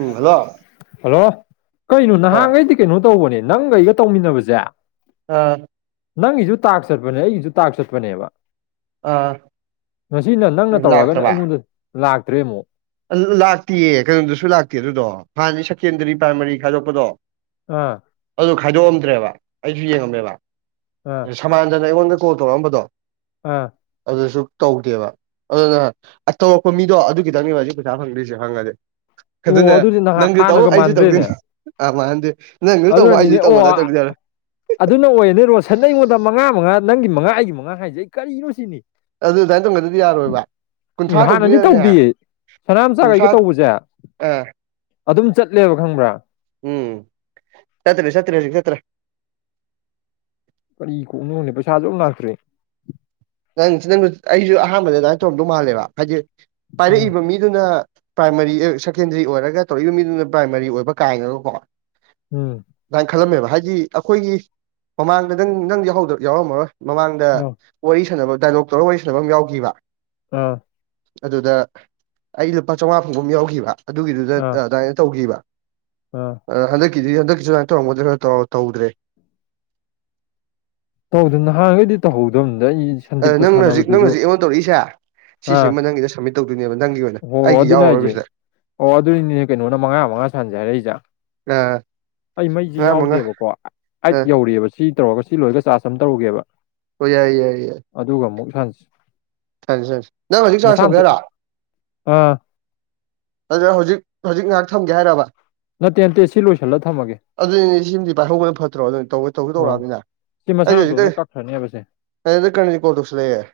ꯎꯝ hello hello ꯀꯩꯅꯣ ꯑꯣ ꯅꯍꯥꯟꯒꯩꯗꯤ ꯀꯩꯅꯣ ꯇꯧꯕꯅꯦ ꯅꯪꯒꯩꯒ ꯇꯧꯃꯤꯟꯅꯕꯁꯦ ꯑꯥ ꯅꯪꯒꯤꯁꯨ ꯇꯥꯛ ꯆꯠꯄꯅꯦ ꯑꯩꯒꯤꯁꯨ ꯇꯥꯛ ꯆꯠꯄꯅꯦꯕ ꯑꯥ ꯉꯁꯤꯅ ꯅꯪꯅ ꯇꯧꯔꯛꯑꯒꯅ ꯂꯥꯛꯇ꯭ꯔꯕ ꯑꯩꯉꯣꯟꯗ ꯂꯥꯛꯇ꯭ꯔꯦ ꯑꯃꯨꯛ ꯂꯥꯛꯇꯦꯌꯦ ꯀꯩꯅꯣꯗꯨꯁꯨ ꯂꯥꯛꯇꯦ ꯑꯗꯨꯗꯣ ꯍꯥꯟꯅꯗꯤ ꯁꯦꯀꯦꯟꯗꯔꯤ ꯄ꯭ꯔꯥꯏꯃꯥꯔꯤ ꯈꯥꯏꯗꯣꯛꯄꯗꯣ ꯑꯥ ꯑꯗꯨ ꯈꯥꯏꯗꯣꯛꯑꯝꯗ꯭ꯔꯦꯕ ꯑꯩꯁꯨ ꯌꯦꯡꯉꯝꯃꯦꯕ ꯑ ꯁꯃꯥꯟꯗꯅ ꯑꯩꯉꯣꯟꯗ ꯀꯣꯜ ꯇꯧꯔꯛꯑꯝꯕꯗꯣ ꯑ ꯑꯗꯨꯁꯨ ꯇꯧꯗꯦꯕ ꯑꯗꯨꯅ ꯇꯧꯔꯛꯄ ꯃꯤꯗꯣ ꯑꯗꯨ ꯈꯤꯇꯪꯅꯦꯕ ꯍꯧꯖꯤꯛ ꯄꯩꯁꯥ ꯐꯪꯗ꯭ꯔꯤꯁꯦ ꯍꯪꯉꯗꯤꯦ ꯑꯣ ꯑꯗꯨꯅꯦ ꯑꯗꯨꯗꯤ ꯅꯍꯥꯟ ꯅꯪꯁꯨ ꯇꯧ ꯍꯥꯟꯅꯒ ꯑꯩꯁꯨ ꯃꯥꯟꯗ꯭ꯔꯦꯅꯦ ꯇꯧꯗꯣꯏꯅ ꯑ ꯃꯥꯍꯟꯁꯦ ꯑꯗꯨꯅꯅꯤꯅꯦ ꯑꯣ ꯑꯗꯨꯅ ꯑꯣꯏꯔꯅꯦ ꯔꯣꯁꯟ ꯑꯩꯉꯣꯟꯗ ꯃꯉꯥ ꯃꯉꯥ ꯅꯪꯒꯤ ꯃꯉꯥ ꯑꯩꯒꯤ ꯃꯉꯥ ꯍꯥꯏꯁꯦ ꯑꯩ ꯀꯔꯤꯅꯣ ꯁꯤꯅꯤ ꯑꯗꯨ ꯑꯗꯨꯃꯥꯏꯅ ꯇꯧꯒꯗꯗꯤ ꯌꯥꯔꯣꯏꯕ ꯎꯝ ꯀꯨꯟꯊ꯭ꯔꯥ ꯍꯥꯟꯅꯗꯤ ꯇꯧꯗꯣꯏꯅꯅꯦ ꯇꯧꯗ ꯀꯨꯟꯊ꯭ꯔꯥ ꯁꯅꯥꯝꯆꯥꯈꯩꯒ ꯇꯧꯕꯁꯦ ꯑ ꯑꯗꯨꯝ ꯆꯠꯂꯦꯕ ꯈꯪꯕ꯭ꯔꯥ ꯎꯝ ꯆꯇ ꯁꯇꯇ꯭ꯔ ꯀꯔꯤ ꯀꯣꯛꯅꯣꯣꯦ ꯄꯩꯁꯥꯁꯨ ꯂꯥꯛꯇ꯭ꯔꯦ ꯅꯪ ꯅꯪ ꯑꯩꯁꯨ ꯑꯍꯥꯟꯕꯗ ꯑꯗꯨꯃꯥꯏꯅ ꯇꯧꯔꯝꯗꯧ ꯃꯥꯜꯂꯦꯕ ꯍꯥꯏꯗꯤ ꯎꯝ ꯄꯥꯏꯔꯛꯏꯕ ꯃꯤꯗꯨꯅ ꯄ꯭ꯔꯥꯏꯃꯥꯔꯤ ꯁꯦꯀꯦꯟꯗꯔꯤ ꯑꯣꯏꯔꯒ ꯇꯧꯔꯛꯏꯕ ꯃꯤꯗꯨꯅ ꯄ꯭ꯔꯥꯏꯃꯥꯔꯤ ꯑꯣꯏꯕ ꯀꯥꯏꯅꯒꯀꯣ ꯑꯗꯨꯃꯥꯏꯅ ꯈꯜꯂꯝꯃꯦꯕ ꯍꯥꯏꯗꯤ ꯑꯩꯈꯣꯏꯒꯤ ꯃꯃꯥꯡꯗ ꯅꯪ ꯅꯪ ꯌꯥꯎꯔꯝꯃꯔꯣꯏ ꯃꯃꯥꯡꯗ ꯎꯝ ꯋꯥꯔꯤ ꯁꯥꯟꯅꯕ ꯗꯥꯏꯂꯣꯛ ꯇꯧꯔꯒ ꯋꯥꯔꯤ ꯁꯥꯟꯅꯕ ꯑꯃ ꯌꯥꯎꯈꯤꯕ ꯑꯥ ꯑꯗꯨꯗ ꯑꯩ ꯂꯨꯄꯥ ꯆꯝꯃꯉꯥ ꯐꯥꯎꯕꯨꯝ ꯌꯥꯎꯈꯤꯕ ꯑꯗꯨꯒꯤꯗꯨꯗ ꯑꯥ ꯑꯗꯨꯃꯥꯏꯅ ꯇꯧꯈꯤꯕ ꯑꯥ ꯑꯗ ꯍꯟꯗꯛꯀꯤꯗꯤ ꯍꯟꯗꯛꯀꯤꯁꯨ ꯑꯗꯨꯥꯏ ꯇꯧꯔꯝꯒꯗ꯭ꯔꯦ ꯈꯔ ꯇꯧꯗ꯭ꯔꯦ ꯇꯧꯗ ꯅꯍꯥꯟꯈꯩꯗꯤ ꯇꯧꯍꯧꯗꯕꯅꯤ ꯑ ꯅꯪ ꯍꯧꯖꯤꯛ ꯅꯪ ꯍꯧꯖꯤꯛ ꯑꯩꯉꯣꯟ ꯇꯧꯔꯛꯏꯁꯦ ꯁꯤꯁꯤꯦ ꯑꯥ ꯅꯪꯒꯤꯗ ꯁꯝꯃꯤꯠ ꯇꯧꯗꯣꯏꯅꯦꯕ ꯅꯪꯒꯤ ꯑꯣꯏꯅ ꯍꯣ ꯍꯣ ꯑꯩꯒꯤ ꯑꯗꯨꯅ ꯍꯥꯏꯁꯦ ꯌꯥꯎꯔꯔꯕꯁꯤꯗ ꯑꯣ ꯑꯗꯨꯅꯤꯅꯦ ꯀꯩꯅꯣꯅ ꯃꯉꯥ ꯃꯉꯥ ꯁꯥꯟꯖꯔꯛꯏꯖꯥ ꯑꯩ ꯃꯩꯁꯤ ꯉꯥ ꯃꯉꯥ ꯌꯥꯎꯗꯦꯕꯀꯣ ꯑ ꯑꯩꯠ ꯌꯧꯔꯤꯑꯦꯕ ꯁꯤ ꯇꯧꯔꯒ ꯁꯤ ꯂꯣꯏꯒ ꯆꯥ ꯁꯝ ꯇꯧꯔꯨꯒꯦꯕ ꯑꯣ ꯌꯥꯏ ꯌꯥꯏ ꯌꯥꯏ ꯍꯖ ꯊ ꯊ ꯅꯪ ꯍꯧꯖꯤꯛ ꯆꯥꯔꯖ ꯇꯧꯒꯦꯔꯥ ꯑꯥ ꯑꯗꯨ ꯍꯧꯖꯤꯛ ꯍꯧꯖꯤꯛ ꯉꯥꯏꯍꯥꯛ ꯊꯝꯒꯦ ꯍꯥꯏꯔꯕ ꯅꯠꯇꯦ ꯅꯠꯇꯦ ꯁꯤ ꯂꯣꯏꯁꯤꯜꯂ ꯊꯝꯃꯒꯦ ꯑꯗꯨꯅꯦ ꯁꯤꯃꯗꯤ ꯄꯥꯏꯍꯧꯕꯅ ꯐꯠꯇ꯭ꯔꯣ ꯑꯗꯨꯧ ꯇꯧꯁꯨ ꯍꯣꯏ ꯇꯧꯔꯛꯑꯕꯅꯤꯅ ꯁꯤ ꯃꯁꯥ ꯑꯖꯤ ꯍꯖꯤꯗ ꯃꯇꯣꯟꯗ ꯀꯛꯈ꯭ꯔꯅꯦꯕ ꯁꯦ ꯑꯗ ꯀꯅꯦ ꯀꯣ ꯄꯨꯁꯂ ꯍꯥꯏ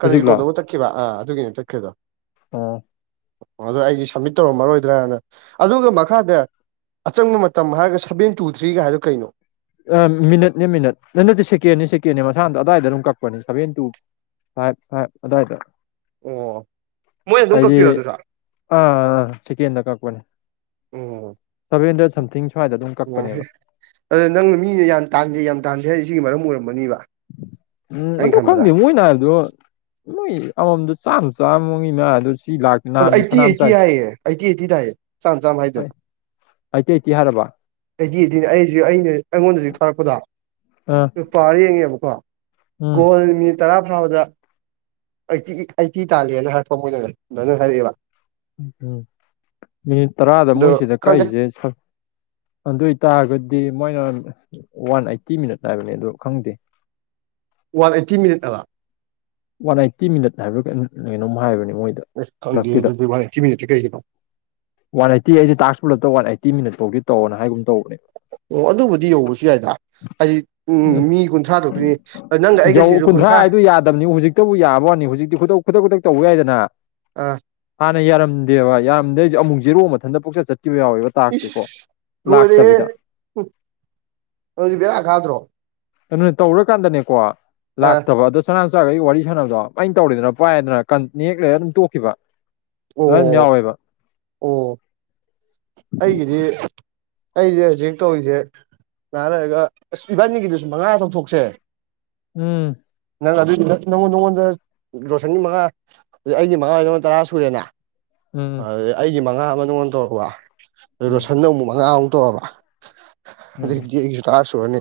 ꯀꯔꯤꯁꯤ ꯍꯧꯖꯤꯛꯂꯣ ꯀꯣꯜꯗꯧꯕ ꯇꯛꯈꯤꯕ ꯑꯥ ꯑꯗꯨꯒꯤ ꯑꯣꯏꯅ ꯇꯠꯈ꯭ꯔꯤꯦꯗꯣ ꯑꯣ ꯑꯣ ꯑꯗꯨꯣ ꯑꯩꯗꯤ ꯁꯝꯃꯤꯠ ꯇꯧꯔꯝꯃꯔꯣꯏꯗ꯭ꯔꯥꯅ ꯑꯗꯨꯒ ꯃꯈꯥꯗꯤ ꯑꯆꯪꯕ ꯃꯇꯝ ꯍꯥꯏꯔꯒ ꯁꯚꯦꯟ ꯇꯨ ꯊ꯭ꯔꯤꯒ ꯍꯥꯏꯗꯨ ꯀꯩꯅꯣ ꯑ ꯃꯤꯅꯠꯅꯦ ꯃꯤꯅꯠ ꯅ ꯅꯠꯇꯦ ꯁꯦꯀꯦꯟꯅ ꯁꯦꯀꯦꯦ ꯃꯁꯥꯅꯗꯣ ꯑꯗꯥꯏꯗ ꯑꯗꯨꯝ ꯀꯛꯄꯅꯦ ꯁꯚꯦꯟ ꯇꯨ ꯐꯥꯏꯚ ꯐꯥꯏꯕ ꯑꯗꯥꯏꯗꯣ ꯑꯣ ꯃꯣꯏꯅ ꯑꯗꯨꯝ ꯑꯩꯗꯤ ꯀꯛꯇꯣꯏꯔꯣ ꯑꯗꯨꯁꯨ ꯑꯣ ꯑꯥ ꯑꯥ ꯆꯤꯀꯦꯟꯗ ꯀꯛꯄꯅꯦ ꯇꯕꯤ ꯏꯗ꯭ꯔ ꯑꯣ ꯑꯗꯨꯗ ꯅꯪꯅ ꯃꯤꯅ ꯌꯥꯝ ꯇꯥꯟꯁꯩ ꯌꯥꯝ ꯇꯥꯟꯖꯦ ꯍꯥꯏꯗꯤ ꯁꯤꯒꯤ ꯃꯔꯝ ꯑꯣꯏꯔꯝꯕꯅꯤꯕ ꯎꯝ ꯑꯗꯨ ꯈꯪꯗꯦ ꯃꯣꯏꯅ ꯍꯥꯏꯕꯗꯣ ꯂꯣꯏ ꯑꯃꯣꯝꯗ ꯆꯥꯝ ꯆꯥꯝꯃꯡ ꯏ ꯃꯥ ꯑꯗꯨ ꯁꯤ ꯂꯥꯛꯇ ꯑ ꯅꯍꯥꯟꯒꯤ ꯑꯩꯠꯇꯤ ꯁꯅꯥꯝ ꯑꯩꯠꯇꯤ ꯆꯥꯏ ꯍꯥꯏꯌꯦ ꯑꯩꯠꯇꯤ ꯑꯩꯠꯇꯤꯗ ꯍꯥꯏꯌꯦ ꯆꯥꯝ ꯆꯥꯝꯃ ꯍꯥꯏꯗ꯭ꯔꯦ ꯑꯩꯇꯩ ꯑꯩꯇꯩ ꯍꯥꯏꯔꯕ ꯑꯩꯗꯤ ꯑꯩꯗꯤꯅꯦ ꯑꯩꯁꯨ ꯑꯩꯅ ꯑꯩꯉꯣꯟꯗꯁꯨ ꯊꯥꯔꯛꯄꯗ ꯑ ꯅꯨꯨꯄꯥ ꯌꯦꯡꯉꯦꯕꯀꯣ ꯎꯝ ꯀꯣꯜꯠ ꯇꯔꯥ ꯐꯥꯎꯕꯗ ꯑꯩꯠꯇꯤ ꯑꯩꯠꯇꯤ ꯇꯥꯜꯂꯦꯅ ꯍꯥꯏꯔꯛꯄ ꯃꯣꯏꯅꯅꯦ ꯑꯗꯨꯅ ꯍꯥꯏꯔꯛꯑꯦꯕ ꯎꯝ ꯎꯝ ꯃꯤꯅꯤꯠ ꯇꯔꯥꯗ ꯑꯗꯣ ꯃꯣꯏꯁꯤꯗ ꯈꯪꯗꯦ ꯀꯛꯏꯁꯦ ꯑꯗꯨꯏ ꯇꯥꯔꯒꯗꯤ ꯃꯣꯏꯅ ꯋꯥꯟ ꯑꯠꯇꯤ ꯃꯤꯅꯠ ꯅꯥꯕꯅꯦ ꯑꯗꯨ ꯈꯪꯗꯦ ꯋꯥꯟ ꯑꯩꯠꯇꯤ ꯃꯤꯅꯤꯠ ꯑꯗ ꯋꯥꯟ ꯑꯥꯏꯠꯇꯤ ꯃꯤꯅꯠ ꯍꯥꯏꯕ꯭ꯔꯥ ꯀꯩꯅꯣꯝ ꯍꯥꯏꯕꯅꯤ ꯈꯪꯦ ꯃ ꯊꯤ ꯃꯤ ꯊ ꯀꯩꯁꯤꯀ ꯋꯥꯟ ꯑꯥꯏꯠꯇꯤ ꯑꯩꯗꯤ ꯇꯥꯛꯁꯂ ꯋꯥꯟ ꯑꯥꯏꯠꯇꯤ ꯃꯤꯅꯠꯇꯧꯗꯤ ꯇꯧꯅ ꯍꯥꯏꯒꯨꯝ ꯇꯧ ꯑꯣ ꯑꯗꯨꯕꯨꯗꯤ ꯌꯧꯕꯁꯨ ꯌꯥꯏꯗ ꯍꯥꯏꯗꯤ ꯎꯝ ꯃꯤ ꯀꯨꯟꯊ꯭ꯔꯥ ꯊꯣꯛꯛꯇꯣꯏꯅꯤ ꯅꯪꯒ ꯑꯩꯒꯁꯤꯁꯨ ꯀꯨꯟꯊ꯭ꯔꯥ ꯍꯧꯖꯤꯛꯇ ꯌꯥꯕꯅꯤ ꯍꯧꯖꯤꯛꯇꯤꯛ ꯈꯨꯗꯛ ꯈꯨꯗꯛ ꯇꯧꯕ ꯌꯥꯏꯗꯅ ꯑꯥ ꯍꯥꯟꯅ ꯌꯥꯔꯝꯗꯦꯕ ꯌꯥꯔꯝꯗ ꯁꯤ ꯑꯃꯨꯛ ꯖꯤꯦꯔꯣꯛ ꯃꯊꯟꯇ ꯄꯨꯛꯆꯠ ꯆꯠꯈꯤꯕ ꯌꯥꯎꯋꯦꯕ ꯇꯥꯛꯁꯦꯀꯣ ꯏꯁ ꯂꯥꯛꯇꯕꯤꯗ ꯍꯧꯖꯤꯕꯔꯗ꯭ꯔꯣ ꯑꯗꯨꯅ ꯇꯧꯔꯀꯥꯟꯗꯅꯦꯀꯣ ꯂꯥꯛꯇꯕ ꯑꯗꯣ ꯁꯅꯥꯟꯆꯥꯒꯩ ꯋꯥꯔꯤ ꯁꯥꯟꯅꯕꯗꯣ ꯑꯩꯅ ꯇꯧꯔꯦꯗꯅ ꯄꯥꯏꯗꯅ ꯅꯦꯛꯂꯒ ꯑꯗꯨꯝ ꯇꯣꯛꯈꯤꯕ ꯑꯗꯨ ꯑꯗꯨꯝ ꯑꯣ ꯌꯥꯎꯋꯦꯕ ꯑꯣ ꯑꯩꯒꯤꯗꯤ ꯑꯩꯁꯦ ꯍꯧꯖꯤꯛ ꯍꯦꯛ ꯇꯧꯔꯤꯁꯦ ꯅꯥꯟꯅꯔꯒ ꯑꯁ ꯏꯕꯥꯟꯅꯤꯒꯤꯗꯨ ꯁ ꯃꯉꯥ ꯇꯧꯊꯣꯛꯁꯦ ꯎꯝ ꯅꯪ ꯑꯗꯨ ꯅꯪꯉꯣꯟꯗ ꯅꯪꯉꯣꯟꯗ ꯔꯣꯁꯟꯒꯤ ꯃꯉꯥ ꯑꯗꯨ ꯑꯩꯗꯤ ꯃꯉꯥ ꯑꯣꯏꯗ ꯇꯔꯥ ꯁꯨꯔꯦꯅꯦ ꯑ ꯎꯝ ꯑꯩꯒꯤ ꯃꯉꯥ ꯑꯃ ꯅꯉꯣꯟ ꯇꯧꯔꯕ ꯎꯝ ꯔꯣꯁꯟꯅ ꯑꯃꯨꯛ ꯃꯉꯥꯃꯨꯛ ꯇꯣꯛꯑꯕ ꯎꯝ ꯑꯗꯒꯤ ꯑꯩꯁꯨ ꯇꯔ ꯁꯨꯔꯅꯤ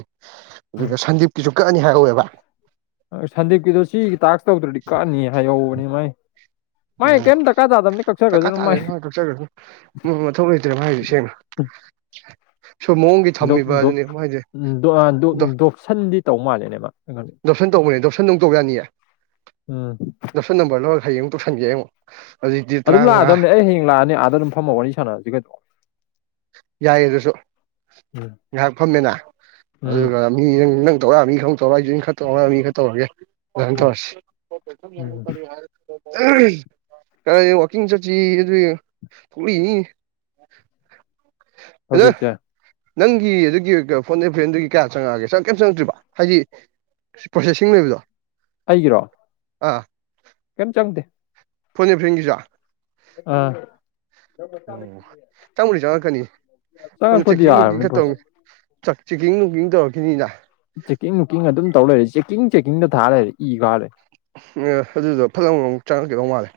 ꯑꯗꯨꯒ ꯁꯟꯗꯤꯞꯀꯤꯁꯨ ꯀꯛꯅꯤ ꯍꯥꯏꯍꯧꯋꯦꯕ ꯁꯟꯗꯦꯞꯀꯤꯗꯣ ꯁꯤꯒꯤ ꯇꯥꯛꯁ ꯇꯧꯗ꯭ꯔꯗꯤ ꯀꯛꯅꯤ ꯍꯥꯏꯍꯧꯕꯅꯤ ꯃꯥꯏ ꯃꯥꯏ ꯑꯣ ꯀꯩꯝ ꯗꯔꯀꯥꯔ ꯇꯥꯗꯕꯅꯤ ꯇꯀꯥ ꯀꯛꯆꯈ꯭ꯔꯁꯅꯨ ꯃꯥꯏ ꯇꯥꯂꯦꯃꯆꯈ꯭ꯔ ꯃꯊꯧ ꯂꯩꯇ꯭ꯔꯦ ꯍꯥꯏꯁ ꯁꯦꯡꯅ [unintelligible] ꯃꯑꯣꯡꯒꯤ ꯊꯝꯃꯤꯕ ꯑꯗꯨꯅꯦ ꯃꯥꯏꯁꯦ ꯗꯣꯛꯁꯟꯗꯤ ꯇꯧ ꯃꯥꯜꯂꯦꯅꯦꯕ ꯗꯣꯔꯁꯟ ꯇꯧꯕꯅꯦ ꯗꯣꯔꯁꯟ ꯧ ꯇꯧ ꯌꯥꯅꯤꯌꯦ ꯎꯝ ꯗꯣꯔꯁꯟ ꯅꯝꯕꯔ ꯂꯧꯔꯒ ꯍꯥꯏꯌꯦꯡꯨꯝ ꯗꯣꯔꯁꯥꯟꯒꯌꯥ ꯑꯃꯨꯛ ꯑꯗꯨꯗꯤ ꯑꯗꯨꯝ ꯇꯔꯥꯃꯉꯥ ꯂꯥꯛꯑꯗꯕꯅꯦ ꯑꯩ ꯍꯌꯦꯡ ꯂꯥꯛꯑꯅꯤ ꯑꯥꯗ ꯑꯗꯨꯝ ꯐꯝꯃ ꯋꯥꯔꯤ ꯁꯥꯟꯅꯔꯁꯤ ꯀꯩꯅꯣ ꯌꯥꯏꯌꯦ ꯑꯗꯨꯁꯨ ꯎꯝ ꯉꯥꯏꯍꯥꯛ ꯐꯝꯃꯦꯅ ꯎꯝ ꯑꯗꯨꯒ ꯃꯤ ꯅꯪ ꯇꯧꯔꯃꯤꯈ ꯇꯧꯔꯏꯁꯨ ꯈꯛꯇꯉ ꯃꯤ ꯈ ꯇꯧꯔꯒꯦ ꯑꯗꯨꯃꯥꯏꯅ ꯎꯝ ꯇꯧꯔꯁꯤ ꯎꯝ ꯀ ꯋꯥꯀꯤ ꯆꯗꯤ ꯊ [unintelligible] ꯍꯧꯖꯤ ꯆꯦ ꯅꯪꯒꯤ ꯑꯗꯨꯒꯤ ꯐꯣꯟꯗ ꯐ꯭ꯔꯦꯟꯗꯨꯒꯤ ꯀꯌꯥ ꯆꯪꯉꯛꯑꯒꯦ ꯆꯪꯉ ꯀꯩꯝ ꯆꯪꯉꯛꯇ꯭ꯔꯤꯕ ꯍꯥꯏꯗꯤ ꯄ꯭ꯔꯣꯁꯦꯁꯤꯡ ꯂꯩꯕꯗꯣ ꯑꯩꯒꯤꯔꯣ ꯑꯥ ꯀꯦꯝ ꯆꯪꯗ ꯐꯣꯏꯅꯦ ꯐꯦꯟꯒꯤꯁ ꯑꯥ ꯆꯪꯕꯨꯗꯤ ꯆꯪꯉꯛꯀꯅꯤ ꯆꯉꯣ ꯈꯨꯗꯤ ꯌꯥꯔꯕꯅꯤ ꯄꯨꯁ ꯆꯥꯛ ꯆꯦꯛꯀꯤꯡ ꯅꯨꯡꯀꯤꯡ ꯇꯧꯔꯛꯈꯤꯅꯤꯅ ꯆꯦꯛꯀꯤꯡ ꯋꯨꯛꯀꯤꯡ ꯑꯗꯨꯝ ꯇꯧ ꯂꯩꯔꯦ ꯆꯦꯛꯀꯤꯡ ꯆꯦꯛꯀꯤꯡꯗ ꯊꯥꯔ ꯂꯩꯔꯦ ꯏ ꯈꯥꯔꯦ ꯑꯗꯨꯗ ꯐꯠꯂꯝ ꯑꯃꯨꯛ ꯆꯉꯀꯩꯗꯧ ꯃꯥꯜꯂꯦ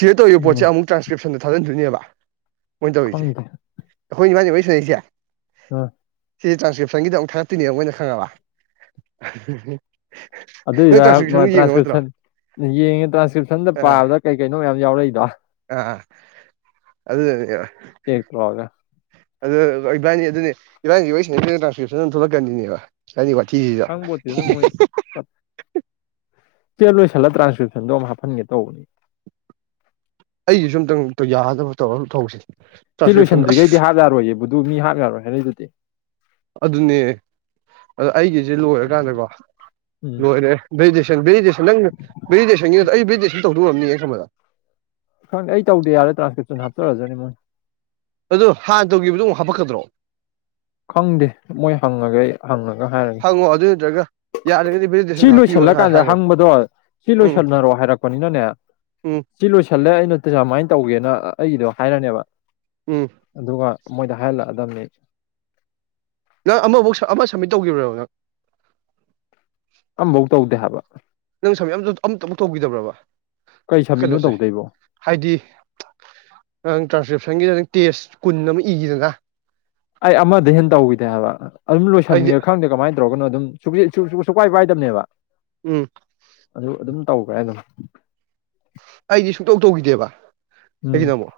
ꯁꯤꯗ ꯇꯧꯔꯤꯕ ꯎꯝ ꯄꯣꯠꯁꯦ ꯑꯃꯨꯛ ꯇ꯭ꯔꯥꯟꯁꯀ꯭ꯔꯤꯞ ꯁꯣꯝꯗ ꯊꯥꯖꯤꯟꯗꯣꯏꯅꯦꯕ ꯃꯣꯏꯅ ꯇꯧꯔꯤꯁꯦ ꯈꯪꯗꯦ ꯑꯩꯈꯣꯏ ꯏꯃꯥꯅꯤ ꯃꯣꯏ ꯁꯥꯟꯅꯔꯤꯁꯦ ꯑ ꯁꯤ ꯇ꯭ꯔꯥꯟꯁꯀ꯭ꯔꯤꯞꯁꯟꯒꯤꯗ ꯑꯃꯨꯛ ꯊꯥꯒꯛꯇꯤꯅꯦ ꯃꯣꯏꯅ ꯈꯪꯉꯕ ꯑꯗꯨꯗ ꯅꯪ ꯏꯗ ꯇ꯭ꯔꯥꯟꯁꯀ꯭ꯔꯤꯞꯁꯟꯗꯨ ꯌꯦꯡꯉꯕ ꯅꯠꯇ꯭ꯔꯣ ꯇ꯭ꯔꯥꯟꯁꯀ꯭ꯔꯤꯞꯁꯟ ꯌꯦꯡꯉꯦ ꯇ꯭ꯔꯥꯟꯁꯀ꯭ꯔꯤꯞꯁꯟꯗ ꯑꯥ ꯄꯥꯕꯗ ꯀꯩ ꯀꯩꯅꯣ ꯃꯌꯥꯝ ꯌꯥꯎꯔꯛꯏꯗꯣ ꯑꯗꯨꯅꯦ ꯁꯤꯦ ꯇꯣꯋꯥꯒ ꯑꯗꯨ ꯏꯕꯥꯅꯤ ꯑꯗꯨꯅꯦ ꯏꯕꯥꯅꯤꯁꯤꯣꯏꯁꯤꯅ ꯑꯩꯈꯣꯏ ꯇ꯭ꯔꯥꯟꯁꯀ꯭ꯔꯤꯞꯁꯟ ꯑꯃ ꯊꯣꯛꯂꯛꯀꯅꯤꯅꯦꯕ ꯀꯅꯤꯀꯣ ꯊꯤꯁꯤꯗ ꯈꯪꯄꯣꯠꯇꯦꯗ ꯃꯣꯏ ꯆꯆꯦ ꯂꯣꯏꯁꯤꯜꯂ ꯇ꯭ꯔꯥꯟꯁꯀ꯭ꯔꯤꯞꯁꯟꯗꯣ ꯑꯃ ꯍꯥꯞꯍꯟꯒꯦ ꯇꯧꯕꯅꯤ ꯑꯩꯒꯤꯁꯨ ꯑꯝꯇꯪ ꯌꯥꯗꯕ ꯇꯧꯔ ꯊꯧꯁꯦ ꯁꯤ ꯂꯣꯏꯁꯤꯟꯗ꯭ꯔꯤꯈꯩꯗꯤ ꯍꯥꯞ ꯌꯥꯔꯣꯏꯌꯦꯕꯨꯗꯨ ꯃꯤ ꯍꯥꯞ ꯌꯥꯔꯣꯏ ꯍꯥꯏꯅꯩꯗꯨꯗꯤ ꯑꯗꯨꯅꯦ ꯑꯗ ꯑꯩꯒꯤꯁꯦ ꯂꯣꯏꯔꯀꯥꯟꯗꯀꯣ ꯎꯝ ꯂꯣꯏꯔꯦ ꯑꯗꯨꯩꯗꯤꯩ ꯚꯦꯁꯟ ꯅꯪ ꯚꯦꯗꯦꯁꯟ ꯑꯩ ꯚꯦꯗꯦꯁꯟ ꯇꯧꯗꯧꯕ ꯉꯝꯅꯤ ꯈꯕꯗ ꯈꯪꯗꯦ ꯑꯩ ꯇꯧꯗꯦ ꯌꯥꯔꯦ ꯇ꯭ꯔꯥꯟꯁꯀꯦꯛꯁꯟ ꯍꯥꯞꯆꯔꯁꯨꯅꯤ ꯃꯣꯏ ꯑꯗꯨ ꯍꯥꯟꯅ ꯇꯧꯈꯤꯕꯗꯣ ꯑꯃꯨꯛ ꯍꯥꯞꯄꯛꯀꯗ꯭ꯔꯣ ꯈꯪꯗꯦ ꯃꯣꯏ ꯍꯪꯉꯒꯦ ꯑꯩ ꯍꯪꯉꯒ ꯍꯥꯏꯔꯒꯦ ꯍꯪꯉꯣ ꯑꯗꯨ ꯅꯠꯇ꯭ꯔꯒ ꯌꯥꯔꯒꯗꯤ ꯁꯤ ꯚꯦꯂꯤꯗꯦꯁꯟꯗ ꯍꯥꯞꯄꯤꯌꯣꯅ ꯍꯥꯏ ꯂꯣꯏꯁꯤꯜꯂꯀꯥꯟꯗ ꯍꯥꯏꯈ꯭ꯔꯣ ꯍꯪꯕꯗꯣ ꯁꯤ ꯎꯝ ꯂꯣꯏꯁꯤꯜꯂꯔꯣ ꯍꯥꯏꯔꯛꯄꯅꯤꯅꯅꯦ ꯎꯝ ꯁꯤ ꯂꯣꯏꯁꯤꯜꯂꯦ ꯑꯩꯅ ꯇꯁꯥꯃꯥꯏꯅ ꯇꯧꯒꯦꯅ ꯑꯩꯒꯤꯗꯣ ꯍꯥꯏꯔꯅꯦꯕ ꯎꯝ ꯑꯗꯨꯒ ꯃꯣꯏꯗ ꯍꯥꯏꯍꯜꯂꯛꯑꯗꯕꯅꯤ ꯅꯪ ꯑꯃꯐꯧ ꯑꯃ ꯁꯕꯃꯤꯠ ꯇꯧꯈꯤꯕꯣ ꯅꯪ ꯑꯝꯐꯧ ꯇꯧꯗꯦ ꯍꯥꯏꯕ ꯑꯃꯝꯇ ꯑꯃꯨꯛ ꯇꯧꯈꯤꯗꯕ꯭ꯔꯕ ꯀꯩ ꯁꯕꯃꯤꯠꯅꯣ ꯀꯩꯅꯣꯁꯦ ꯇꯧꯗꯣꯏꯕꯣ ꯍꯥꯏꯗꯤ ꯅꯪ ꯇ꯭ꯔꯥꯟꯁ ꯁꯪꯒꯤꯗꯪ ꯇꯦꯁ ꯀꯨꯟ ꯑꯃ ꯏꯈꯤꯗꯅ ꯑꯩ ꯑꯃꯗ ꯍꯦꯟꯅ ꯇꯧꯈꯤꯗꯦ ꯍꯥꯏꯕ ꯑꯗꯨꯝ ꯑꯩꯗꯤ ꯂꯣꯏꯁꯤꯟꯒꯦ ꯈꯪꯗꯦ ꯀꯃꯥꯏꯅ ꯇꯧꯔꯒꯅ ꯑꯗꯨꯝ ꯁꯨꯛꯄꯥꯏ ꯄꯥꯏꯗꯕꯅꯦꯕ ꯎꯝ ꯑꯗꯨ ꯑꯗꯨꯝ ꯇꯧꯈ꯭ꯔꯦ ꯑꯗꯨꯝ ꯑꯩꯗꯤ ꯁꯨꯡꯇꯧ ꯇꯧꯈꯤꯗꯦꯕ ꯎꯝ ꯀꯒꯤꯅ ꯑꯃꯛꯧ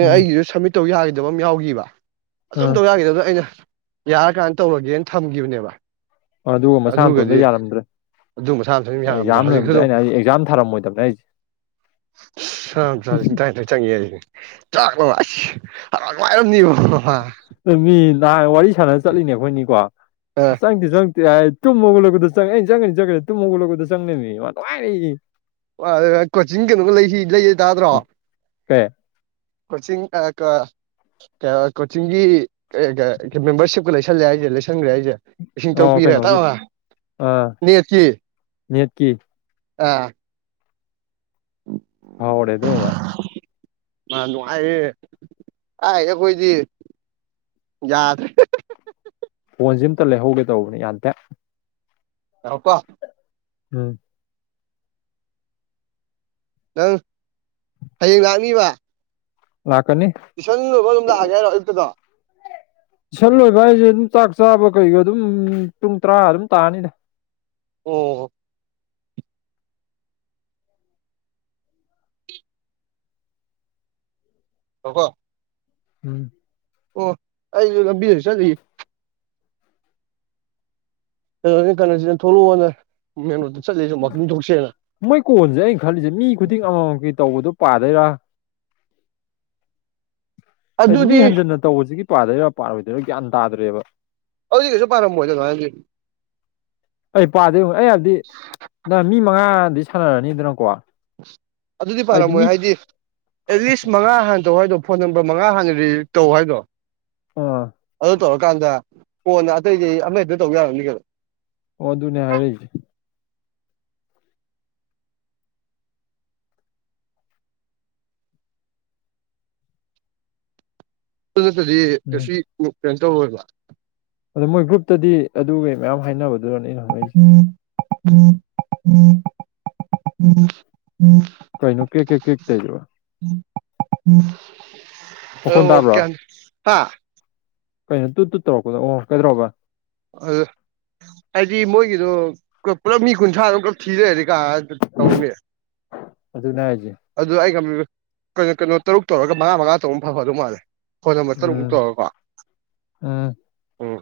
ꯎꯝ ꯑꯩꯒꯤꯁꯨꯠ ꯇꯧ ꯌꯥꯈꯤꯗꯕ ꯑꯃ ꯌꯥꯎꯈꯤꯕ ꯑꯗꯨꯝ ꯎꯝ ꯇꯧ ꯌꯥꯈꯤꯗꯕꯗ ꯑꯩꯅ ꯌꯥꯔꯀꯥꯟꯗ ꯇꯧꯔꯒꯦꯅ ꯊꯝꯈꯤꯕꯅꯦꯕ ꯑꯗꯨꯒ ꯃꯁꯥ ꯑꯃꯇꯣꯟꯗ ꯑꯗꯨꯒꯗꯤ ꯌꯥꯔꯝꯗ꯭ꯔꯦ ꯑꯗꯨ ꯃꯁꯥ ꯃꯊꯟ ꯑꯗꯨꯝ ꯌꯥꯔꯝꯗ꯭ꯔꯦ ꯑꯦꯛꯖꯥꯝ ꯍꯧꯖꯤꯛꯁꯨ ꯂꯣꯏꯔꯝꯗ ꯑꯩꯅ ꯑꯩ ꯑꯦꯛꯖꯥꯝ ꯊꯥꯔꯝꯃꯣꯏꯗꯕꯅꯦ ꯑꯩꯁꯦ ꯁꯥꯡ ꯆ ꯇꯥꯏ ꯆꯪꯤ ꯍꯥꯏ ꯆꯥꯛꯁꯤ ꯍꯔ ꯅꯨꯡꯉꯥꯏꯔꯝꯅꯤꯕꯣ ꯃꯥ ꯃꯤ ꯅꯍꯥꯟ ꯋꯥꯔꯤ ꯁꯥꯟꯅ ꯆꯠꯂꯤꯅꯦ ꯑꯩꯈꯣꯏꯅꯤꯀꯣ ꯑꯁ ꯑ ꯆꯪꯗꯦ ꯆꯪ ꯇꯨꯝ ꯃꯣꯒꯠꯂꯛꯄꯗ ꯆꯪꯉꯦ ꯑꯩ ꯆꯪꯅꯤ ꯆꯪꯒꯅꯤ ꯇꯨꯝ ꯃꯣꯠꯂꯛꯄꯗ ꯆꯪꯅꯤꯅꯦ ꯃꯥ ꯅꯨꯡꯉꯥꯏꯔꯛꯏꯅꯤ ꯀꯣꯆꯤꯡ ꯀꯩꯅꯣꯝ ꯂꯩꯁꯤ ꯂꯩ ꯂꯩ ꯇꯥꯗ꯭ꯔꯣ ꯀꯩ ꯀꯣꯆꯤꯡ ꯀ ꯀꯣꯆꯤꯡꯒꯤ ꯃꯦꯝꯕꯔꯁꯤꯞꯀ ꯂꯩꯁꯜꯂꯦ ꯍꯥꯏꯁꯦ ꯁꯪꯈ꯭ꯔꯦ ꯑꯩꯁꯦ ꯏꯁꯤꯡ ꯇꯔꯨꯛ ꯑꯣ ꯄꯤꯔꯦ ꯇꯥ ꯀꯩꯅꯣꯒꯤ ꯑꯥ ꯃꯤꯠꯀꯤ ꯑꯥ ꯎꯝ ꯍꯥꯎꯔꯦ ꯑꯗꯨ ꯃꯥ ꯃꯥ ꯅꯨꯡꯉꯥꯏꯌꯦꯦ ꯑꯩ ꯑꯩꯈꯣꯏꯗꯤ ꯌꯥꯗ꯭ꯔ‌ꯦ ꯐꯣꯟꯁꯦ ꯑꯃꯇ ꯂꯩꯍꯧꯒꯦ ꯇꯧꯕꯅꯦ ꯌꯥꯗ‌ꯦ ꯂꯥꯎꯀ‌ꯣ ꯎꯝ ꯅꯪ ꯍꯌꯦꯡ ꯂꯥꯛꯅꯤꯕ ꯂꯥꯛꯀꯅꯤ ꯇꯨꯏꯁꯟ ꯂ‌ꯣꯏꯕ ꯑꯗꯨꯝ ꯂꯥꯛꯑꯒꯦ ꯍꯥꯏꯔꯣ ꯑꯌꯨꯛꯇꯗꯣ ꯇꯨꯏꯁꯟ ꯂꯣꯏꯕ ꯍꯥꯏꯁꯦ ꯑꯗꯨꯝ ꯆꯥꯛ ꯆꯥꯕ ꯀꯩꯒ ꯑꯗꯨꯝ ꯄꯨꯡ ꯇꯔꯥ ꯑꯗꯨꯝ ꯇꯥꯔꯅꯤꯗ ꯑꯣ ꯍꯀꯣ ꯎꯝ ꯑꯣ ꯑꯩꯁꯨ ꯂꯝꯕꯤꯗ ꯍ‌ꯎ ꯆꯠꯂꯤꯌ‌ꯦ ꯀꯅ‌ꯣꯅꯤ ꯀꯁꯤ ꯊ‌ꯣꯛꯂ‌ꯣ ꯅꯩ ꯃ‌ꯦꯟ ꯔ‌ꯣꯗꯇ ꯃꯣꯏ ꯀꯣꯟꯁꯦ ꯑꯩꯅ ꯈꯜꯂꯤꯁꯦ ꯃꯤ ꯈꯨꯗꯤꯡ ꯑꯃꯥ ꯃꯝ ꯇꯧꯕꯗꯣ ꯄꯥꯗꯣꯏꯔꯥ ꯍꯥꯏꯗꯤ ꯃꯤ ꯑꯗꯨꯗꯤ ꯍꯟꯖꯟꯅ ꯇꯧꯕꯁꯤꯒꯤ ꯄꯥꯗꯣꯏꯔꯥ ꯄꯥꯔꯣꯏꯗꯣꯏꯔꯥ ꯒ꯭ꯌꯥꯟ ꯇꯥꯗ꯭ꯔꯦꯕ ꯑꯗꯨꯗꯤ ꯀꯩꯁꯨ ꯄꯥꯔꯝꯃꯣꯏꯗ ꯍꯥꯏꯕꯤ ꯑꯩ ꯄꯥꯗꯣꯏ ꯑꯩ ꯍꯥꯏꯕꯗꯤ ꯅꯪ ꯃꯤ ꯃꯉꯥꯗꯤ ꯁꯥꯟꯅꯔꯅꯤꯗꯅꯀꯣ ꯑꯗꯨꯗꯤ ꯄꯥꯔꯝꯃꯣꯏ ꯍꯥꯏꯗꯤ ꯑꯦꯠꯂꯤꯁ ꯃꯉꯥ ꯍꯥꯟꯅ ꯇꯧ ꯍꯥꯏꯗꯣ ꯐꯣꯟ ꯅꯝꯕꯔ ꯃꯉꯥ ꯍꯥꯟꯅ ꯔꯤ ꯇꯧ ꯍꯥꯏꯗꯣ ꯑꯥ ꯇꯧꯔꯀꯥꯟꯗ ꯀꯣꯟꯅ ꯑꯇꯩꯗꯤ ꯑꯃꯛꯇ ꯇꯧ ꯌꯥꯔꯅꯤ ꯀꯩꯅꯣ ꯑꯣ ꯑꯗꯨꯅꯦ ꯍꯥꯏꯔꯛꯁꯦ ꯑꯗꯨ ꯅꯠꯇꯗꯤ ꯎꯝ ꯀꯩꯁꯨ ꯀꯩꯅꯣ ꯇꯧꯔꯣꯏꯕ ꯑꯗꯣ ꯃꯣꯏ ꯒ꯭ꯔꯨꯞꯇꯗꯤ ꯑꯗꯨ ꯃꯌꯥꯝ ꯍꯥꯏꯅꯕ ꯑꯗꯨꯅꯅꯤ ꯑꯩꯅ ꯍꯪꯉꯛꯏꯁꯦ ꯎ ꯎ ꯎꯝ ꯎ ꯀꯥꯏꯅ‌ꯣ ꯀ‌ꯦ ꯀꯦ ꯀ‌ꯦ ꯇꯧꯏꯗꯨꯕ‌ꯣ ꯑ ꯃꯈꯣꯟ ꯑꯣꯒ ꯇꯥꯕ꯭ꯔꯣ ꯒꯌꯥꯟ ꯍꯥ ꯀꯩꯅꯣ ꯇꯨ ꯇꯨꯠ ꯇꯧꯔꯛꯄꯗꯣ ꯑꯣ ꯀꯩꯗ꯭ꯔꯣꯕ ꯑ ꯍꯥꯏꯗꯤ ꯃꯣꯏꯒꯤꯗꯣ ꯄꯨꯂꯞ ꯃꯤ ꯀꯨꯟꯊ꯭ꯔꯥꯗ ꯊꯤ ꯂꯩꯔꯗꯤ ꯑꯗꯨ ꯇꯧꯅꯤ ꯑꯗꯨꯅꯦ ꯍꯥꯏꯁꯦ ꯑꯗꯨ ꯑꯩꯝꯕꯤ ꯀꯩꯅꯣ ꯀꯩꯅꯣ ꯇꯔꯨꯛ ꯇꯧꯔꯒ ꯃꯉꯥ ꯃꯉꯥ ꯇꯧꯕꯟ ꯐꯗꯧ ꯃꯥꯜꯂꯦ ꯐ‌ꯣꯟ ꯅꯝꯕꯔ ꯇꯔꯨꯛꯃꯨꯛ ꯎꯝ ꯇꯧꯔꯒꯀꯣ ꯎꯝ ꯎꯝ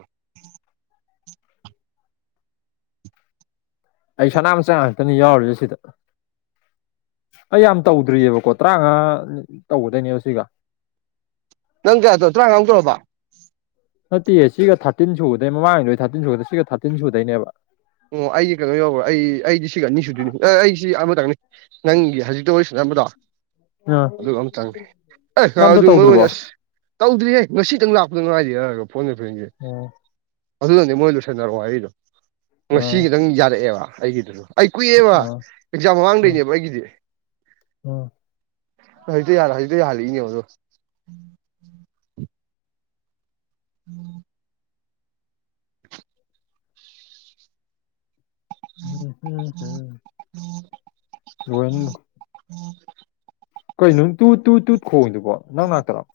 ꯑꯩ ꯁꯅꯥꯃꯆꯥ ꯉꯥꯛꯇꯅꯤ ꯌꯥꯎꯔꯤꯁꯤ ꯁꯤꯗ ꯑꯩ ꯌꯥꯝ ꯇꯧꯗ꯭ꯔꯤꯑꯕꯀꯣ ꯇꯔꯥꯃꯉꯥ ꯇꯧꯒꯗꯣꯏꯅꯦꯕ ꯁꯤꯒ ꯅꯪ ꯀꯌꯥꯗꯣ ꯇꯔꯥꯥꯡꯉꯥꯡ ꯇꯧꯕ ꯅꯠꯇꯦꯌꯦ ꯁꯤꯒ ꯊꯥꯔꯇꯤꯟ ꯁꯨꯕꯗꯩ ꯃꯃꯥꯡꯩꯗ ꯊꯥꯔꯇꯤꯟ ꯁꯨꯕꯗ ꯁꯤꯒ ꯊꯥꯔꯇꯤꯟ ꯁꯨꯗꯣꯏꯅꯦꯕ ꯑꯣ ꯑꯩꯗꯤ ꯀꯩꯅꯣ ꯌꯧꯒꯔ‌ꯦ ꯑꯩ ꯑꯩꯗꯤ ꯁꯤꯒ ꯑꯅꯤ ꯁꯨꯗꯅꯤ ꯑꯦ ꯑꯩ ꯁꯤ ꯑꯃꯇꯪꯅꯤ ꯅꯪꯒꯤ ꯍꯧꯖꯤꯛꯇ ꯋꯥꯔꯤ ꯁꯅꯝꯕꯗꯣ ꯑ ꯑꯗꯨꯒ ꯑꯃꯇꯪꯅꯤ ꯑꯦ ꯉ ꯅꯪ ꯑꯝꯇ ꯑꯗꯨ ꯃꯔꯨ ꯇꯧꯗ꯭ꯔꯤꯕꯣ ꯑꯣꯏꯅ ꯑꯁ ꯇꯧꯗ꯭ꯔꯤꯌꯦ ꯉꯁꯤꯗꯪ ꯂꯥꯛꯄꯗ ꯉꯥꯏꯔꯤ ꯍꯥꯏꯔꯒ ꯐꯣꯟ ꯑꯩ ꯐ꯭ꯔ‌ꯦꯟꯒꯤ ꯑꯣ ꯑꯗꯨꯅꯅꯦ ꯃꯣꯏ ꯂꯣꯏꯁꯟꯅꯔꯛꯑꯣ ꯍꯥꯏꯗꯣ ꯑ ꯉꯁꯤ ꯈꯤꯇꯪ ꯌꯥꯔꯛꯑꯦꯕ ꯑꯩꯒꯤꯗꯨꯁꯨ ꯑꯩ ꯀꯨꯏꯑꯦꯕ ꯑ ꯑꯦꯛꯖꯥꯝ ꯑ ꯃꯃꯥꯡꯗꯩꯅꯦꯕ ꯑꯩꯒꯤꯗꯤ ꯑ ꯍꯧꯖꯤꯛꯇ ꯌꯥ ꯍꯧꯖꯤꯛꯇ ꯌꯥꯍꯜꯂꯤꯅꯦ ꯑꯗꯣ ꯑꯣ ꯂ‌ꯣꯏꯅꯤ ꯀꯩꯩꯅꯅꯨꯡ ꯇꯨ ꯇꯨ ꯇꯨ ꯈꯣꯡꯉꯤꯗꯨꯕꯣ ꯅꯪ ꯅꯥꯛꯇꯔ‌ꯣ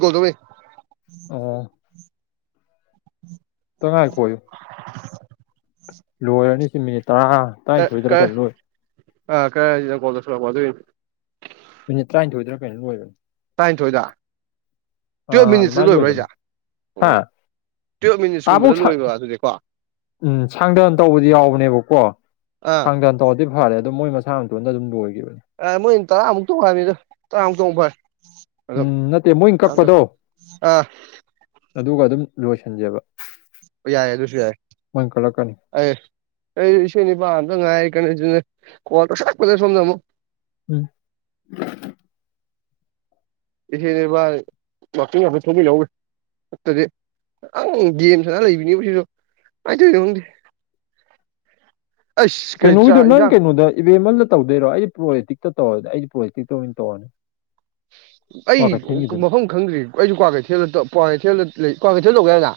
[unintelligible] ꯑꯣ ꯇ ꯉꯥꯏꯈ‌ꯣ ꯌꯨ ꯂꯣꯏꯔꯅꯤ ꯁꯤ ꯃꯤꯅꯤꯠ ꯇꯔꯥ ꯇꯔꯥꯅꯤꯊꯣꯏꯗ꯭ꯔ ꯀꯩꯃ ꯂꯣꯏ ꯑ ꯀꯔ ꯀꯣꯜ ꯇꯧꯁꯜꯂꯛꯄ ꯑꯗꯨꯏꯅꯤ ꯃꯤꯅꯤꯠ ꯇꯔꯥꯅꯤꯊꯣꯏꯗꯔꯥ ꯀꯩꯅ‌ꯣꯝ ꯂꯣꯏꯕꯅꯤ ꯇꯔꯥꯅꯤꯊꯣꯏꯗ ꯇꯨꯌꯦꯞ ꯑꯥ ꯃꯤꯅꯤꯠꯁꯇ ꯑꯗꯨꯃꯥꯏꯅ ꯂꯣꯏꯕ꯭ꯔꯥ ꯂꯣꯏꯕꯅꯤ ꯍꯥꯏꯁꯦ ꯍꯥ ꯑꯣ ꯇꯨꯌꯦꯜꯞ ꯑꯥꯐꯧ ꯃꯤꯅꯤꯠꯁꯀꯨꯝꯕꯗ ꯂꯣꯏꯕ ꯑꯗꯨꯗꯤꯀꯣ ꯎꯝ ꯁꯥꯡꯗꯟ ꯇꯧꯕꯗꯤ ꯌꯥꯎꯕꯅꯦꯕꯀꯣ ꯑꯥ ꯁꯥꯡꯗꯟ ꯇꯧꯕꯔꯗꯤ ꯐꯔꯦ ꯑꯗ ꯃꯣꯏ ꯃꯁꯥ ꯃꯇꯣꯟꯗ ꯑꯗꯨꯝ ꯂꯣꯏꯈꯤꯕ ꯑ ꯃꯣꯏ ꯇꯔꯥꯃꯨꯛ ꯇꯣꯡꯕꯅꯤꯗꯣ ꯇꯔꯥꯃꯨꯛ ꯇꯣꯡ ꯐꯣꯏ ꯎꯝ ꯅꯠꯇꯦ ꯃꯣꯏ ꯀꯛꯄꯗꯣ ꯑꯥ ꯑꯗꯨꯒ ꯑꯗꯨꯝ ꯂꯣꯏꯁꯟꯖꯦꯕ ꯌꯥꯏꯦ ꯑꯗꯨꯁꯨ ꯌꯥꯏ ꯃꯣꯏꯅ ꯀꯛꯂꯛꯀꯅꯤ ꯑꯩ ꯑꯩ ꯏ ꯅꯤꯄꯥ ꯑꯝꯇ ꯉꯥꯏꯔꯤ ꯀꯩꯅꯣꯅꯦ ꯀꯋꯥꯇ ꯁꯣꯛ ꯀꯗ ꯁꯣꯟꯖꯃꯣ ꯎꯝ ꯏꯦꯅꯦꯕꯥ ꯋꯥꯀꯤ ꯍꯥ ꯊꯤ ꯂꯎꯒꯦ ꯅꯠꯇꯗꯤ ꯑꯪ ꯒꯦꯝ ꯁꯅ ꯂꯩꯕꯅꯤ ꯎ ꯁꯤꯗꯣ ꯀꯗꯣꯏ ꯈꯪꯗꯦ ꯑꯩꯁ ꯀꯩ ꯀꯩꯅ ꯏꯗ ꯆꯥꯛ ꯅꯪ ꯏꯟꯖꯥꯡ ꯀꯩꯅꯅꯗ ꯕꯦꯝꯃꯜꯗ ꯇꯧꯗꯣꯏꯔꯣ ꯑꯩꯁ ꯄ꯭ꯔꯣꯖꯦꯤꯛꯇ ꯇꯧꯔꯗꯤ ꯑꯩꯁ ꯄ꯭ꯔꯣꯖꯦꯇꯤꯛꯇ ꯑꯣꯏꯅ ꯇꯧꯔꯅꯤ ꯑꯩ ꯀ꯭ꯋꯥꯀꯩꯊꯦꯜꯒꯤꯗꯨꯅ ꯃꯐꯝ ꯈꯪꯗ꯭ꯔꯤ ꯑꯩꯁꯨ ꯀ꯭ꯋꯥꯀꯩꯊꯦꯜꯗ ꯀ꯭ꯋꯥ ꯀꯩꯊꯦꯜꯗ ꯂꯩ ꯀ꯭ꯀꯩꯊ ꯂꯒ ꯌꯥꯒ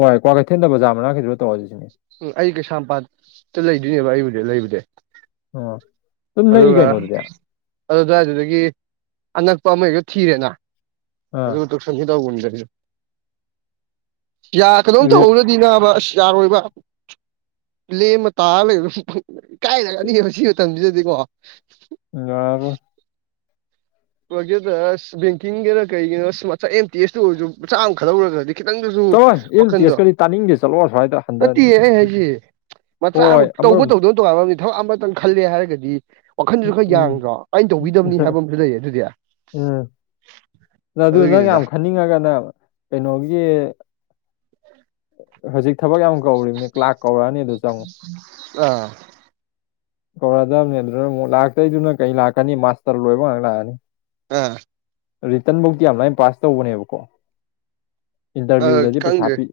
ꯍꯣꯏ ꯀ꯭ꯋꯥꯀꯩꯊꯦꯜꯗ ꯕꯖꯥꯔ ꯃꯅꯥꯛꯇꯈꯤꯗ ꯇꯧꯔꯁꯤ ꯁꯤꯅꯦ ꯎꯝ ꯑꯩ ꯀꯩꯁꯥꯝꯄꯥꯠꯇ ꯂꯩꯗꯣꯏꯅꯦꯕ ꯑꯩꯕꯨꯗꯤ ꯂꯩꯕꯨꯗꯤ ꯑꯗꯨꯅ ꯏꯒ ꯅꯣꯗꯗꯦ ꯑꯗꯨꯗꯋꯥꯏꯗꯨꯗꯒꯤ ꯑꯅꯛꯄ ꯑꯃꯛꯇ ꯊꯤꯔꯦꯅ ꯑꯥ ꯑꯗꯨꯒ ꯇꯣꯛꯁꯟꯁꯤ ꯇꯧꯕꯒꯨꯝꯗ꯭ꯔꯦ ꯌꯥ ꯀꯩꯅꯣꯝ ꯔꯦꯠ ꯇꯧꯍꯧꯅꯗꯤ ꯅꯥꯕ ꯑꯁ ꯌꯥꯔꯣꯏꯕ ꯄ꯭ꯂꯦꯝꯃ ꯇꯥꯔ ꯂꯩꯝ ꯏ ꯀꯥꯏꯔꯛꯑꯅꯤꯕ ꯁꯤ ꯃꯇꯝꯁꯤꯗ ꯗꯤ ꯀꯣ ꯌꯥꯔꯣꯏ ꯄ꯭ꯔꯣꯖꯦꯛꯇ ꯕꯦꯡꯀꯤꯡꯒꯤꯅ ꯀꯔꯤꯒꯤꯅꯣ ꯑꯦꯝ ꯇꯤ ꯑꯦꯁꯇꯨ ꯑꯣꯏꯔꯁꯨ ꯃꯆꯥ ꯑꯃ ꯈꯗꯧꯔꯒꯗꯤ ꯈꯤꯇꯪꯗꯁꯨ ꯆꯠꯂꯣꯏ ꯏꯜ ꯋꯥꯈꯟꯗꯣ ꯇꯦꯁꯀꯗꯤ ꯇꯥꯅꯤꯡꯗꯦ ꯆꯠꯂꯣ ꯑꯁ꯭ꯋꯥꯏꯗ ꯍꯟꯊꯅꯤ ꯅꯠꯇꯦ ꯑꯩ ꯍꯥꯏꯁꯤꯦ ꯃꯆꯥ ꯑꯃꯨ ꯍꯣꯏ ꯇꯧꯕ ꯑꯃꯔꯣꯝ ꯇꯧꯗꯧꯅ ꯇꯧꯕ ꯊꯕꯛ ꯑꯃꯇꯪ ꯈꯜꯂꯦ ꯍꯥꯏꯔꯒꯗꯤ ꯋꯥꯈꯟꯗꯨꯁꯨ ꯈꯔ ꯎꯝ ꯌꯥꯡꯗ꯭ꯔꯣ ꯀꯥꯏꯩꯅ ꯇꯧꯕꯤꯗꯕꯅꯤ ꯍꯥꯏꯕ ꯑꯃꯁꯨ ꯂꯩꯌꯦ ꯑꯗꯨꯗꯤ ꯎꯝ ꯑꯗꯨ ꯅꯪ ꯑꯗꯨꯒꯤꯅꯤꯗ ꯌꯥꯝ ꯈꯟꯅꯤꯡꯉꯒꯅꯦ ꯀꯩꯅꯣꯒꯤ ꯍꯧꯖꯤꯛ ꯊꯕꯛ ꯀꯃꯨꯛ ꯀꯧꯔꯤꯕꯅꯤ ꯀ꯭ꯂꯥꯁ ꯀꯧꯔꯛꯑꯅꯤ ꯑꯗꯨ ꯆꯪꯉꯨ ꯑꯥ ꯀꯧꯔꯗꯕꯅꯦ ꯑꯗꯨꯅ ꯑꯃꯨꯛ ꯂꯥꯛꯇꯣꯏꯗꯨꯅ ꯀꯩ ꯂꯥꯛꯀꯅꯤ ꯃꯥꯁꯇꯔ ꯂꯣꯏꯕ ꯉꯥꯛ ꯂꯥꯛꯑꯅꯤ ꯎꯝ ꯔꯤꯇꯔꯟꯕꯨꯛꯇꯤ ꯌꯥꯝ ꯂꯥꯏꯅ ꯄꯥꯁ ꯇꯧꯕꯅꯦꯕꯀꯣ ꯑꯥ ꯏꯟꯇꯔꯚꯤꯌꯨꯗꯗꯤ ꯄꯩꯁꯥ ꯈꯪꯗ꯭ꯔꯦ ꯄꯤ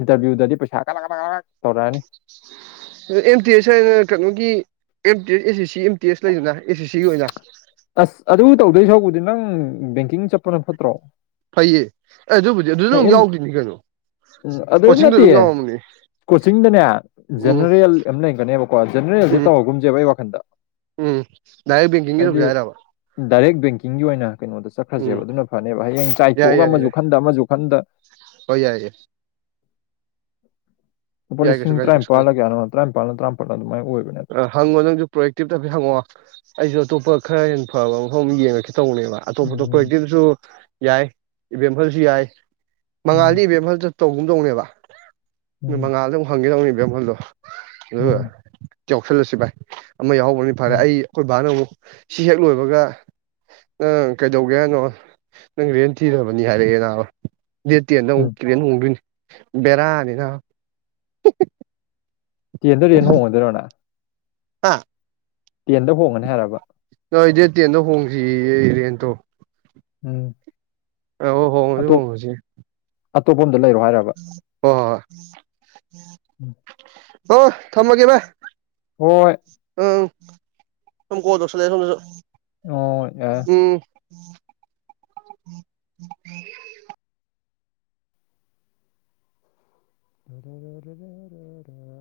ꯏꯟꯇꯔꯚꯤꯌꯗꯗꯤ ꯄꯩꯁꯥ ꯇꯧꯔꯛꯑꯅꯤ ꯑ ꯑꯦꯝ ꯇꯤ ꯑꯦꯁ ꯍꯥꯏꯅ ꯀꯩꯅꯣꯒꯤ ꯑꯦꯝ ꯇꯤ ꯑꯦꯁ ꯑꯦ ꯁꯤ ꯑꯦꯝ ꯇꯤ ꯑꯦꯁ ꯂꯩꯗꯅ ꯍꯥꯏ ꯑꯁ ꯑꯗꯨ ꯇꯧꯗꯣꯏ ꯁꯧꯕꯗꯤ ꯅꯪ ꯕꯦꯡꯀꯤꯡ ꯆꯠꯄꯅ ꯐꯠꯇ꯭ꯔꯣ ꯐꯩꯌꯦ ꯑꯦ ꯑꯗꯨꯕꯨꯗꯤ ꯑꯗꯨꯁꯨ ꯑꯃ ꯌꯥꯎꯗ꯭ꯔꯤꯅꯤ ꯀꯩꯅꯣ ꯎꯝ ꯑꯗꯨꯗ ꯀꯣꯆꯤꯡꯗꯣ ꯑꯗꯨꯝ ꯉꯠꯇꯌꯦ ꯌꯥꯎꯔꯝꯃꯅꯤ ꯀꯣꯆꯤꯡꯗꯅꯦ ꯎꯝ ꯖꯦꯅꯔꯦꯜ ꯑꯃ ꯂꯩꯔꯒꯅꯦꯕꯀꯣ ꯖꯦꯅꯔꯦꯜꯗꯤ ꯎꯝ ꯇꯧꯍꯒꯨꯝꯁꯦꯕ ꯑꯩ ꯋꯥꯈꯟꯗ ꯎꯝ ꯗꯗꯥꯏꯔꯦꯡꯡꯦ ꯌꯥꯔꯕ ꯀꯀꯤꯡꯒꯤ ꯑꯣꯏꯅ ꯀꯩꯅꯣꯗ ꯆꯠꯈ꯭ꯔꯁꯦꯕ ꯑꯗꯨꯅ ꯐꯅꯦꯕ ꯍꯌꯦꯡ ꯆꯥꯏꯊꯣꯛꯑꯒ ꯑꯃꯁꯨ ꯈꯟꯗ ꯑꯃꯁꯨ ꯈꯟꯗ ꯍ ꯌꯥꯏꯦ [unintelligible] ꯂꯨꯄꯥ ꯌꯥꯏ ꯂꯤꯁꯤꯡ ꯀꯩꯁꯨ ꯀꯥꯏꯗꯦ ꯀꯩꯁꯨ ꯇꯔꯥꯅꯤꯄꯥꯜꯒꯌꯥ ꯇꯔꯥꯅꯤꯄꯥꯜꯗ ꯇꯔꯥꯄꯜ ꯑꯗꯨꯥꯏꯅ ꯑꯣꯏꯕꯅꯦꯅ ꯍꯪꯉꯣ ꯅꯪꯁꯨ ꯄ꯭ꯔꯣꯌꯦꯦꯛꯇꯤꯞꯇꯐꯠ ꯍꯪꯉꯛꯑꯣ ꯑꯩꯁꯨ ꯑꯇꯣꯞꯄ ꯈꯔ ꯍꯦꯟꯅ ꯐꯕ ꯃꯐꯝ ꯌꯦꯡꯉꯈꯤ ꯇꯧꯅꯦꯕ ꯑꯇꯣꯞ ꯎꯝ ꯑꯇꯣꯞꯄꯛꯇꯤꯁꯨ ꯌꯥꯏ ꯏꯚꯦꯟ ꯐꯁꯨ ꯌꯥꯏ ꯃꯉꯥꯜꯗ ꯎꯝ ꯏꯕꯦꯝ ꯃꯈꯜꯗ ꯇꯧꯒꯨꯝꯗꯧꯅꯦꯕ ꯑꯗꯨ ꯎꯝ ꯃꯉꯥꯜꯗꯨ ꯍꯪꯒꯦꯗꯧꯅꯦ ꯏꯕꯦꯝꯈꯜꯗꯣ ꯑꯗꯨꯒ ꯎꯝ ꯌꯥꯎꯁꯜꯂꯁꯤ ꯚꯥꯏ ꯑꯃ ꯌꯥꯎꯍꯧꯕꯅꯤ ꯐꯔꯦ ꯎꯝ ꯑꯩ ꯑꯩꯈꯣꯏ ꯕꯥꯅ ꯑꯃꯨꯛ ꯁꯤ ꯍꯦꯛ ꯂꯣꯏꯕꯒ ꯅꯪ ꯀꯩꯗꯧꯒꯦ ꯍꯥꯏꯅꯣ ꯅꯪ ꯔꯦꯟ ꯊꯤꯔꯕꯅꯤ ꯍꯥꯏꯔꯛꯑꯦ ꯅꯅꯥꯕ ꯗꯦꯠꯇꯦ ꯅ ꯎꯝ ꯎꯛꯇ꯭ꯔꯦ ꯅꯣꯡꯗꯣꯏꯅꯤ ꯕꯦꯔꯥꯅꯤꯅ ꯇꯦꯟꯗꯔꯦꯅ ꯍꯣꯡꯉꯗꯔꯣꯅ ꯍꯥꯥ ꯇꯦꯟꯗ ꯍꯣꯡꯒꯅꯤ ꯍꯥꯏꯔꯕ ꯅ ꯗꯦ ꯇꯦꯟꯗ ꯍꯣꯡꯁꯤ ꯏꯔꯦꯟꯇꯣ ꯎꯝ ꯑ ꯍꯣꯡꯉꯁꯤ ꯑꯇꯣꯞ ꯍꯣꯡꯉꯁꯤ ꯑꯇꯣꯞꯄ ꯑꯝꯗ ꯂꯩꯔꯣ ꯍꯥꯏꯔꯕ ꯑꯣ ꯑꯣ ꯊꯝꯃꯒꯦ ꯚ ꯍꯣꯏ ꯎꯝ ꯊꯀꯣꯁꯗꯦ ꯁ ꯑꯣ ꯑ ꯎꯝ ꯎꯝ ꯎ ꯔ ꯔ ꯔ ꯔ ꯔ ꯔ